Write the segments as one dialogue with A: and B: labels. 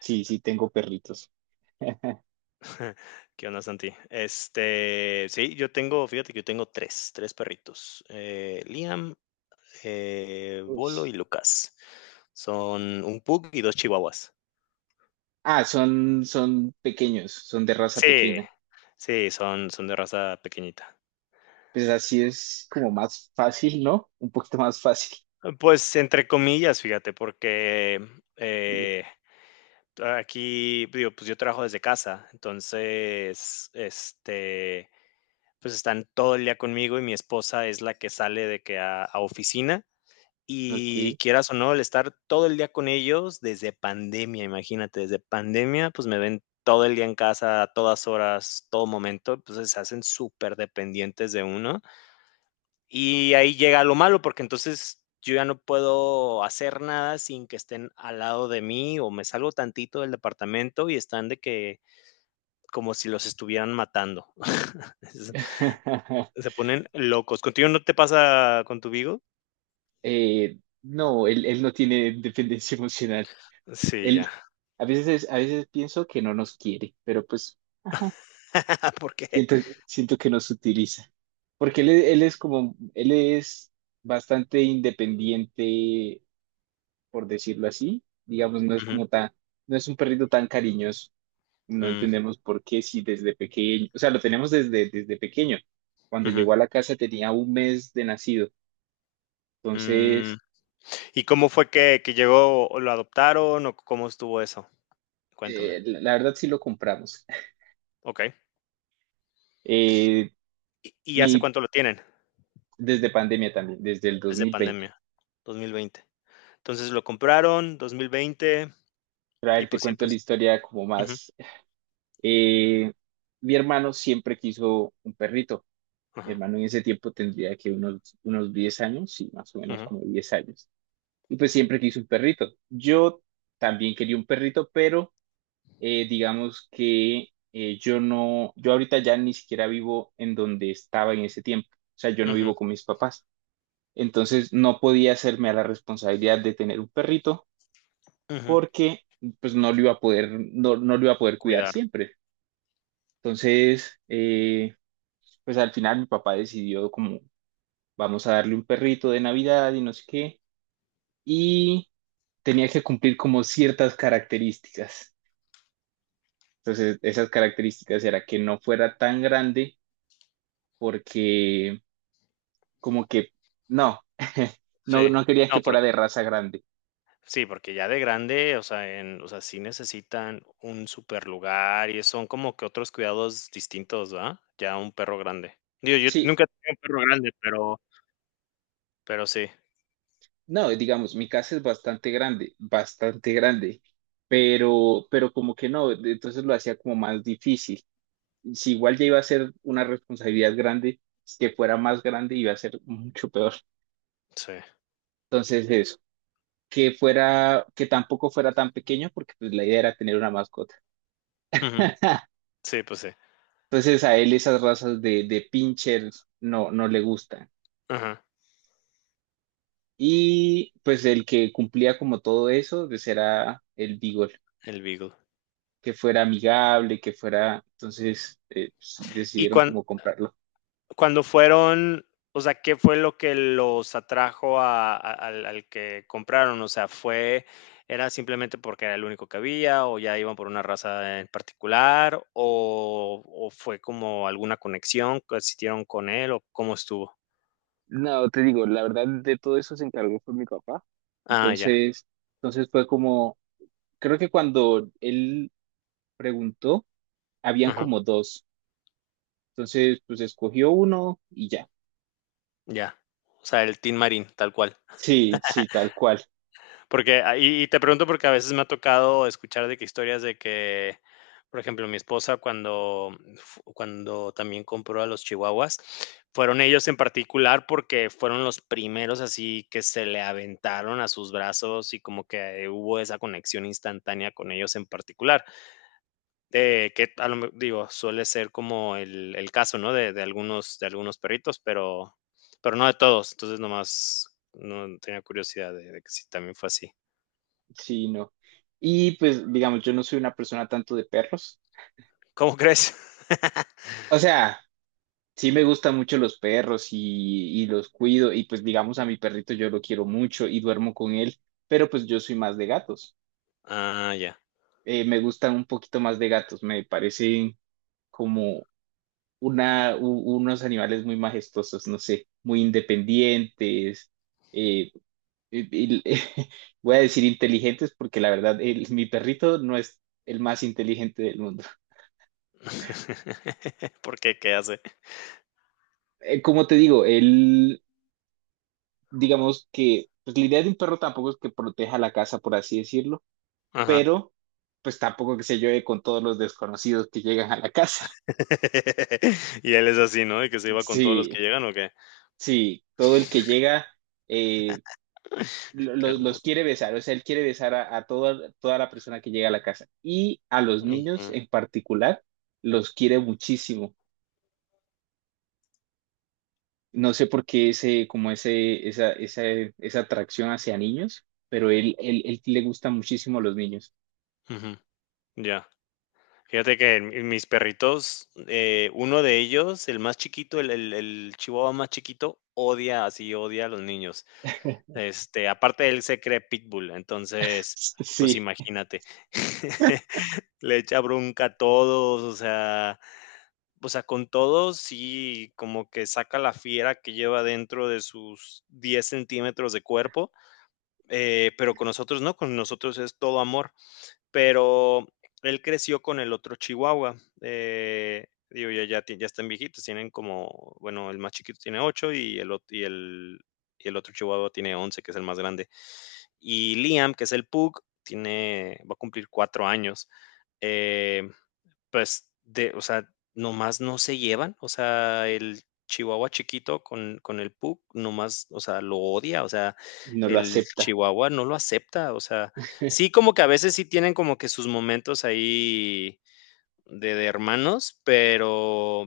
A: Sí, sí, tengo perritos.
B: ¿Qué onda, Santi? Este, sí, yo tengo, fíjate que yo tengo tres perritos. Liam,
A: Uy.
B: Bolo y Lucas. Son un pug y dos chihuahuas.
A: Ah, son pequeños, son de raza
B: Sí,
A: pequeña.
B: sí, son de raza pequeñita.
A: Pues así es como más fácil, ¿no? Un poquito más fácil.
B: Pues entre comillas, fíjate, porque eh, aquí, digo, pues yo trabajo desde casa, entonces, este, pues están todo el día conmigo y mi esposa es la que sale de que a oficina. Y
A: Ok.
B: quieras o no, el estar todo el día con ellos desde pandemia, imagínate, desde pandemia, pues me ven todo el día en casa, a todas horas, todo momento, entonces se hacen súper dependientes de uno. Y ahí llega lo malo, porque entonces yo ya no puedo hacer nada sin que estén al lado de mí o me salgo tantito del departamento y están de que como si los estuvieran matando. Es- Se ponen locos. ¿Contigo no te pasa con tu Vigo?
A: Eh, no, él no tiene dependencia emocional.
B: Sí, ya.
A: Él, a veces, a veces pienso que no nos quiere, pero pues, ajá,
B: Porque.
A: siento, siento que nos utiliza. Porque él es como, él es bastante independiente por decirlo así. Digamos, no es
B: Ujú,
A: como tan, no es un perrito tan cariñoso. No
B: mm,
A: entendemos por qué si desde pequeño, o sea, lo tenemos desde pequeño. Cuando
B: ujú.
A: llegó a la casa tenía un mes de nacido.
B: Mm,
A: Entonces,
B: ¿y cómo fue que, llegó o lo adoptaron o cómo estuvo eso? Cuéntame.
A: la verdad sí lo compramos.
B: Okey.
A: Eh,
B: Y hace
A: mi,
B: cuánto lo tienen?
A: Desde pandemia también, desde el
B: Desde
A: 2020.
B: pandemia, 2020. Entonces, lo compraron 2020
A: Pero a
B: y,
A: ver, te
B: pues,
A: cuento
B: siempre
A: la
B: es,
A: historia como
B: ujú,
A: más. Eh, Mi hermano siempre quiso un perrito. Mi
B: ajá,
A: hermano en ese tiempo tendría que unos 10 años, sí, más o menos
B: ujú,
A: como 10 años. Y pues siempre quise un perrito. Yo también quería un perrito, pero digamos que yo no, yo ahorita ya ni siquiera vivo en donde estaba en ese tiempo. O sea, yo no
B: ujú,
A: vivo con mis papás. Entonces no podía hacerme a la responsabilidad de tener un perrito
B: ujú.
A: porque pues no lo iba a poder, no, no lo iba a poder cuidar
B: Cuidar.
A: siempre. Entonces, pues al final mi papá decidió como vamos a darle un perrito de Navidad y no sé qué. Y tenía que cumplir como ciertas características. Entonces, esas características era que no fuera tan grande porque como que no, no,
B: Sí.
A: no quería que
B: No,
A: fuera
B: porque
A: de raza grande.
B: sí, porque ya de grande, o sea, sí necesitan un super lugar y son como que otros cuidados distintos, ¿verdad? Ya un perro grande. Digo, yo
A: Sí,
B: nunca tengo un perro grande, pero sí,
A: no, digamos, mi casa es bastante grande, pero como que no, entonces lo hacía como más difícil. Si igual ya iba a ser una responsabilidad grande, que fuera más grande iba a ser mucho peor.
B: sí.
A: Entonces, eso, que fuera, que tampoco fuera tan pequeño porque pues la idea era tener una mascota.
B: Ujú. Sí, pues sí.
A: Entonces a él esas razas de pinchers no, no le gustan.
B: Ajá,
A: Y pues el que cumplía como todo eso, pues era el Beagle,
B: el Beagle.
A: que fuera amigable, que fuera... Entonces pues,
B: Y
A: decidieron
B: cuan-
A: como comprarlo.
B: Cuando fueron, o sea, ¿qué fue lo que los atrajo a- al, al que compraron? O sea, ¿fue, era simplemente porque era el único que había o ya iban por una raza en particular o fue como alguna conexión que existieron con él o cómo estuvo?
A: No, te digo, la verdad de todo eso se encargó fue mi papá.
B: Ah, ya.
A: Entonces, entonces fue como, creo que cuando él preguntó, habían
B: Ajá,
A: como dos. Entonces, pues escogió uno y ya.
B: ya. O sea, el Team Marine, tal cual.
A: Sí, sí, tal cual.
B: Porque, ah, y te pregunto porque a veces me ha tocado escuchar de que historias de que, por ejemplo, mi esposa cuando fu cuando también compró a los chihuahuas, fueron ellos en particular porque fueron los primeros así que se le aventaron a sus brazos y como que hubo esa conexión instantánea con ellos en particular, que a lo me digo, suele ser como el caso, ¿no? De algunos de algunos perritos, pero no de todos. Entonces, nomás, no tenía curiosidad de que si también fue así.
A: Sí, no. Y pues, digamos, yo no soy una persona tanto de perros.
B: ¿Cómo crees?
A: O sea, sí me gustan mucho los perros y los cuido. Y pues, digamos, a mi perrito yo lo quiero mucho y duermo con él. Pero pues yo soy más de gatos.
B: ah, ya.
A: Me gustan un poquito más de gatos. Me parecen como una, unos animales muy majestuosos, no sé, muy independientes. eh, y- y- Voy a decir inteligentes porque la verdad, mi perrito no es el más inteligente del mundo.
B: ¿Por qué? ¿Qué hace?
A: Como te digo, él, digamos que, pues la idea de un perro tampoco es que proteja la casa, por así decirlo,
B: Ajá.
A: pero pues tampoco que se lleve con todos los desconocidos que llegan a la casa.
B: y él es así, ¿no? Y que se iba con todos los
A: Sí,
B: que llegan, ¿o qué?
A: sí, todo el que llega eh,
B: Qué
A: los
B: hermoso.
A: quiere besar, o sea, él quiere besar a toda, toda la persona que llega a la casa y a los
B: Ujú,
A: niños en particular los quiere muchísimo. No sé por qué ese, como ese, esa atracción hacia niños, pero él le gusta muchísimo a los niños.
B: ujú. Ya. Fíjate que mis perritos, uno de ellos, el más chiquito, el chihuahua más chiquito, odia, así odia a los niños. Este, aparte él se cree pitbull, entonces, pues
A: Sí,
B: imagínate. Le echa bronca a todos, o sea, o sea, con todo, sí, como que saca la fiera que lleva dentro de sus 10 centímetros de cuerpo, pero con nosotros no, con nosotros es todo amor. Pero él creció con el otro chihuahua. Eh, digo, ya, ya, ya están viejitos, tienen como, bueno, el más chiquito tiene 8 y el, ot- y el otro chihuahua tiene 11, que es el más grande. Y Liam, que es el pug, tiene, va a cumplir 4 años. Eh, pues, de o sea, nomás no se llevan, o sea, el chihuahua chiquito con el pug nomás, o sea, lo odia, o sea,
A: no lo
B: el
A: acepta.
B: chihuahua no lo acepta, o sea, sí, como que a veces sí tienen como que sus momentos ahí de hermanos,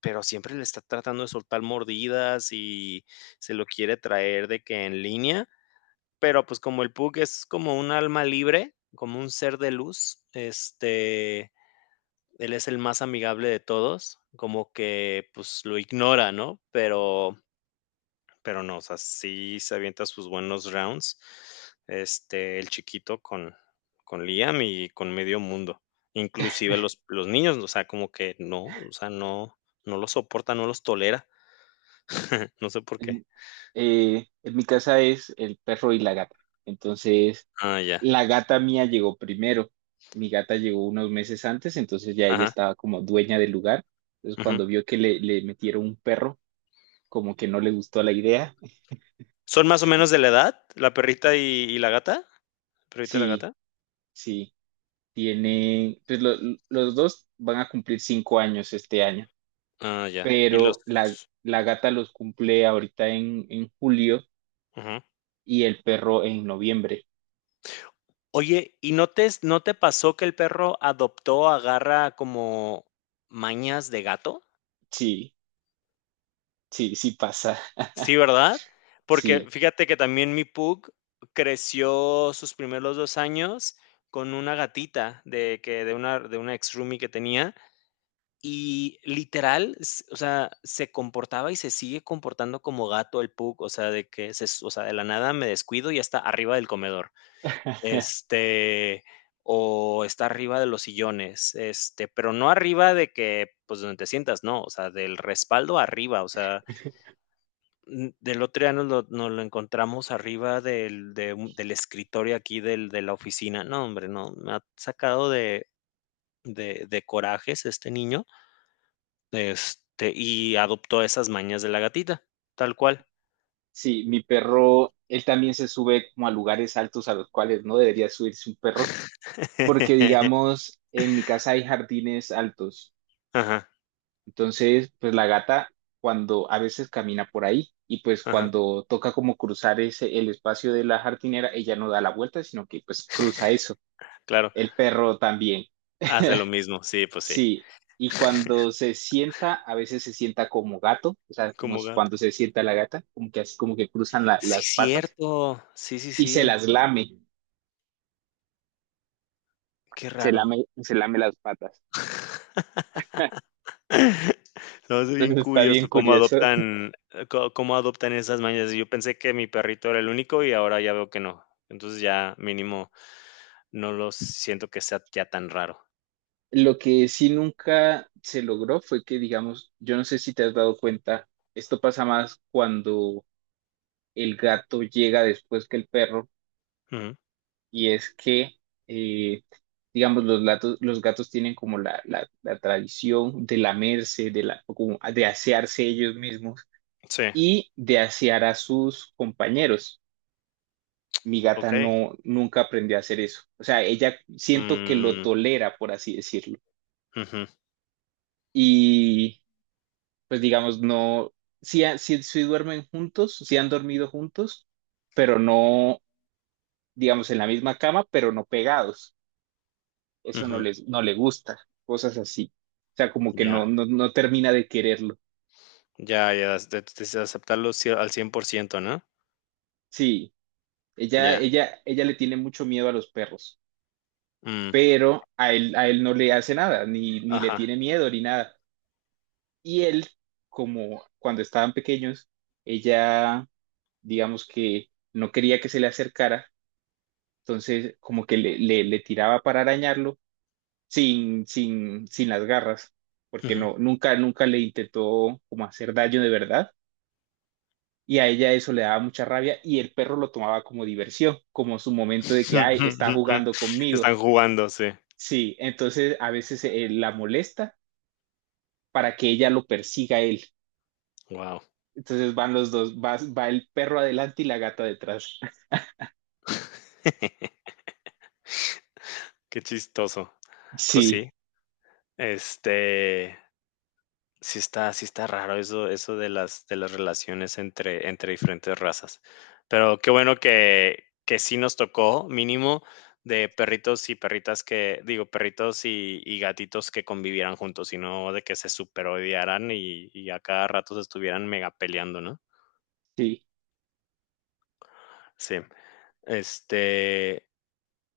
B: pero siempre le está tratando de soltar mordidas y se lo quiere traer de que en línea, pero, pues, como el pug es como un alma libre, como un ser de luz, este, él es el más amigable de todos, como que pues lo ignora, ¿no? Pero no, o sea, sí se avienta sus buenos rounds, este, el chiquito con Liam y con medio mundo. Inclusive los niños, o sea, como que no, o sea, no, no los soporta, no los tolera. No sé por qué.
A: En, en mi casa es el perro y la gata. Entonces,
B: Ah, ya.
A: la gata mía llegó primero. Mi gata llegó unos meses antes, entonces ya ella
B: Ajá.
A: estaba como dueña del lugar. Entonces,
B: Ujú.
A: cuando vio que le metieron un perro, como que no le gustó la idea.
B: ¿Son más o menos de la edad? ¿La perrita y la gata? ¿Perrita y la
A: Sí,
B: gata?
A: sí, tiene, pues los dos van a cumplir 5 años este año,
B: Ah, ya. Y los.
A: pero la gata los cumple ahorita en julio
B: Ujú.
A: y el perro en noviembre.
B: Oye, ¿y no te no te pasó que el perro adoptó, agarra como mañas de gato?
A: Sí, sí, sí pasa,
B: Sí, ¿verdad? Porque
A: sí.
B: fíjate que también mi pug creció sus primeros 2 años con una gatita de que de una ex roomie que tenía, y literal, s o sea, se comportaba y se sigue comportando como gato el pug, o sea, de que se s o sea, de la nada me descuido y ya está arriba del comedor. Este, o está arriba de los sillones, este, pero no arriba de que, pues, donde te sientas, no, o sea, del respaldo arriba, o sea, del otro día nos lo encontramos arriba del, del escritorio aquí del, de la oficina, no, hombre, no, me ha sacado de, de corajes este niño, este, y adoptó esas mañas de la gatita, tal cual.
A: Sí, mi perro, él también se sube como a lugares altos a los cuales no debería subirse un perro, porque digamos, en mi casa hay jardines altos,
B: Ajá,
A: entonces, pues la gata cuando a veces camina por ahí y pues
B: ajá,
A: cuando toca como cruzar ese, el espacio de la jardinera, ella no da la vuelta, sino que pues cruza eso.
B: claro,
A: El perro también.
B: hace lo mismo, sí, pues sí,
A: Sí, y cuando se sienta, a veces se sienta como gato, o sea, como
B: como
A: es
B: gato.
A: cuando se sienta la gata, como que así como que cruzan
B: Sí,
A: las patas
B: cierto. Sí, sí,
A: y se
B: sí.
A: las lame,
B: Qué raro.
A: se lame las patas.
B: Se me hace bien
A: Entonces está bien
B: curioso cómo
A: curioso.
B: adoptan, có cómo adoptan esas mañas. Yo pensé que mi perrito era el único y ahora ya veo que no. Entonces, ya mínimo no los siento que sea ya tan raro.
A: Lo que sí nunca se logró fue que, digamos, yo no sé si te has dado cuenta, esto pasa más cuando el gato llega después que el perro
B: Ujú.
A: y es que, eh, digamos, los gatos tienen como la tradición de lamerse, de, la, como de asearse ellos mismos
B: Sí,
A: y de asear a sus compañeros. Mi gata
B: okey.
A: no, nunca aprendió a hacer eso. O sea, ella siento que lo
B: Mm,
A: tolera, por así decirlo.
B: ujú,
A: Y pues digamos, no, sí, sí, sí duermen juntos, sí han dormido juntos, pero no, digamos, en la misma cama, pero no pegados. Eso no
B: ujú.
A: les, no le gusta, cosas así. O sea, como que
B: Ya,
A: no, no, no termina de quererlo.
B: ya, ya, es de aceptarlo cie al 100%, ¿no?
A: Sí,
B: Ya,
A: ella le tiene mucho miedo a los perros,
B: mm,
A: pero a él no le hace nada, ni, ni le
B: ajá,
A: tiene miedo, ni nada. Y él, como cuando estaban pequeños, ella, digamos que no quería que se le acercara, entonces como que le tiraba para arañarlo sin las garras, porque
B: ujú.
A: no, nunca, nunca le intentó como hacer daño de verdad y a ella eso le daba mucha rabia y el perro lo tomaba como diversión, como su momento de que, ay, está jugando conmigo.
B: Están jugando, sí.
A: Sí, entonces a veces la molesta para que ella lo persiga a él.
B: Guau.
A: Entonces van los dos, va, va el perro adelante y la gata detrás.
B: Qué chistoso. Pues
A: Sí,
B: sí, este, sí está raro eso eso de las relaciones entre diferentes razas. Pero qué bueno que sí nos tocó, mínimo, de perritos y perritas que digo, perritos y gatitos que convivieran juntos, y no de que se superodiaran y a cada rato se estuvieran mega peleando, ¿no?
A: sí,
B: Sí. Este,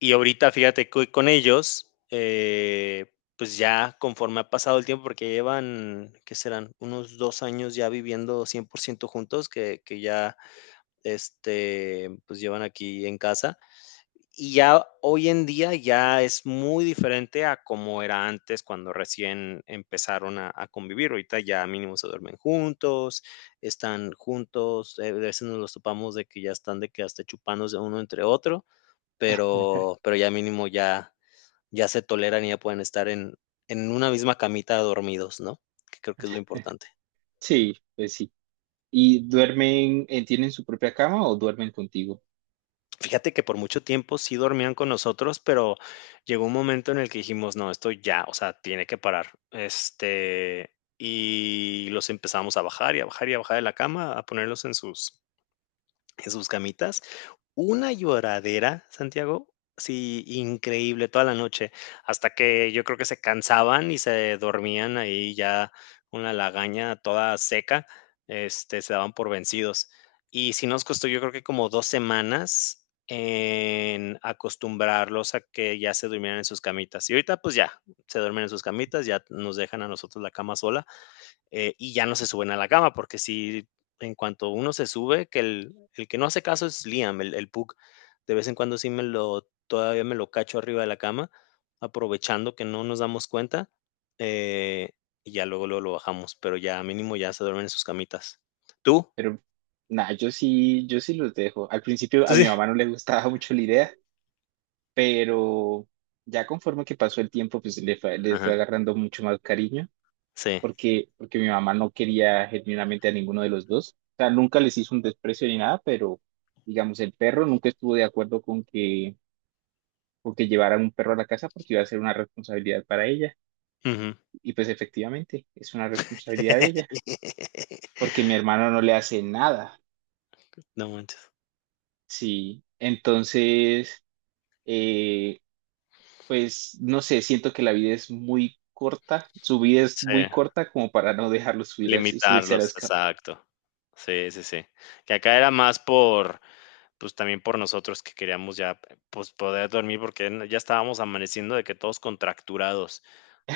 B: y ahorita, fíjate que con ellos, pues ya conforme ha pasado el tiempo, porque llevan, ¿qué serán? Unos 2 años ya viviendo 100% juntos, que ya, este, pues llevan aquí en casa. Y ya hoy en día ya es muy diferente a como era antes cuando recién empezaron a convivir. Ahorita ya mínimo se duermen juntos, están juntos, a veces nos los topamos de que ya están de que hasta chupándose uno entre otro, pero ya mínimo ya se toleran y ya pueden estar en una misma camita dormidos, ¿no? Que creo que es lo importante.
A: sí, pues sí. ¿Y duermen, tienen su propia cama o duermen contigo?
B: Fíjate que por mucho tiempo sí dormían con nosotros, pero llegó un momento en el que dijimos: "No, esto ya, o sea, tiene que parar". Este, y los empezamos a bajar, y a bajar, y a bajar de la cama, a ponerlos en sus camitas. Una lloradera, Santiago, sí, increíble, toda la noche, hasta que yo creo que se cansaban y se dormían ahí ya una lagaña toda seca, este, se daban por vencidos. Y sí nos costó, yo creo que como 2 semanas en acostumbrarlos a que ya se durmieran en sus camitas. Y ahorita, pues ya, se duermen en sus camitas, ya nos dejan a nosotros la cama sola, y ya no se suben a la cama, porque si en cuanto uno se sube, que el que no hace caso es Liam, el Pug. De vez en cuando todavía me lo cacho arriba de la cama, aprovechando que no nos damos cuenta, eh, y ya luego, luego lo bajamos, pero ya mínimo ya se duermen en sus camitas. ¿Tú?
A: Pero nada, yo sí, yo sí los dejo. Al principio a
B: ¿Tú
A: mi
B: sí?
A: mamá no le gustaba mucho la idea, pero ya conforme que pasó el tiempo, pues le fue
B: Ajá,
A: agarrando mucho más cariño,
B: sí.
A: porque, porque mi mamá no quería genuinamente a ninguno de los dos. O sea, nunca les hizo un desprecio ni nada, pero digamos, el perro nunca estuvo de acuerdo con que llevaran un perro a la casa porque iba a ser una responsabilidad para ella.
B: Ujú.
A: Y pues efectivamente, es una responsabilidad de ella, porque mi hermano no le hace nada.
B: No manches.
A: Sí, entonces... eh, pues no sé, siento que la vida es muy corta, su vida es
B: Sí,
A: muy corta como para no dejarlo subir subirse a
B: limitarlos,
A: las camas.
B: exacto. Sí, sí, sí. Que acá era más pues también por nosotros que queríamos ya, pues poder dormir porque ya estábamos amaneciendo de que todos contracturados,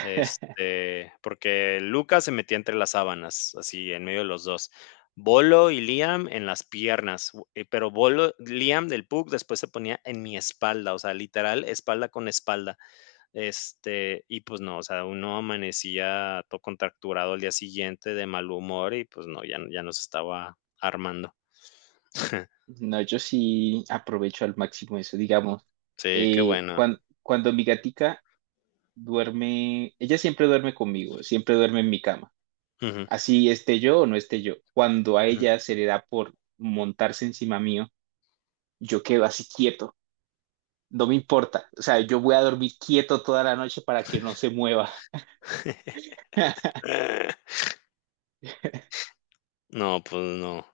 B: este, porque Lucas se metía entre las sábanas, así en medio de los dos. Bolo y Liam en las piernas, pero Bolo, Liam del Pug después se ponía en mi espalda, o sea, literal, espalda con espalda. Este, y pues no, o sea, uno amanecía todo contracturado al día siguiente de mal humor y pues no, ya, ya nos estaba armando.
A: No, yo sí aprovecho al máximo eso, digamos.
B: Sí, qué bueno.
A: Cuando mi gatica duerme, ella siempre duerme conmigo, siempre duerme en mi cama,
B: Ujú.
A: así esté yo o no esté yo. Cuando a
B: Ujú.
A: ella se le da por montarse encima mío, yo quedo así quieto, no me importa, o sea, yo voy a dormir quieto toda la noche para que no se mueva.
B: No, pues no.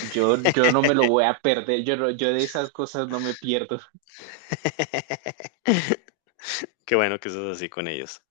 A: Yo no me lo voy a perder, yo, yo de esas cosas no me pierdo.
B: Qué bueno que sos así con ellos.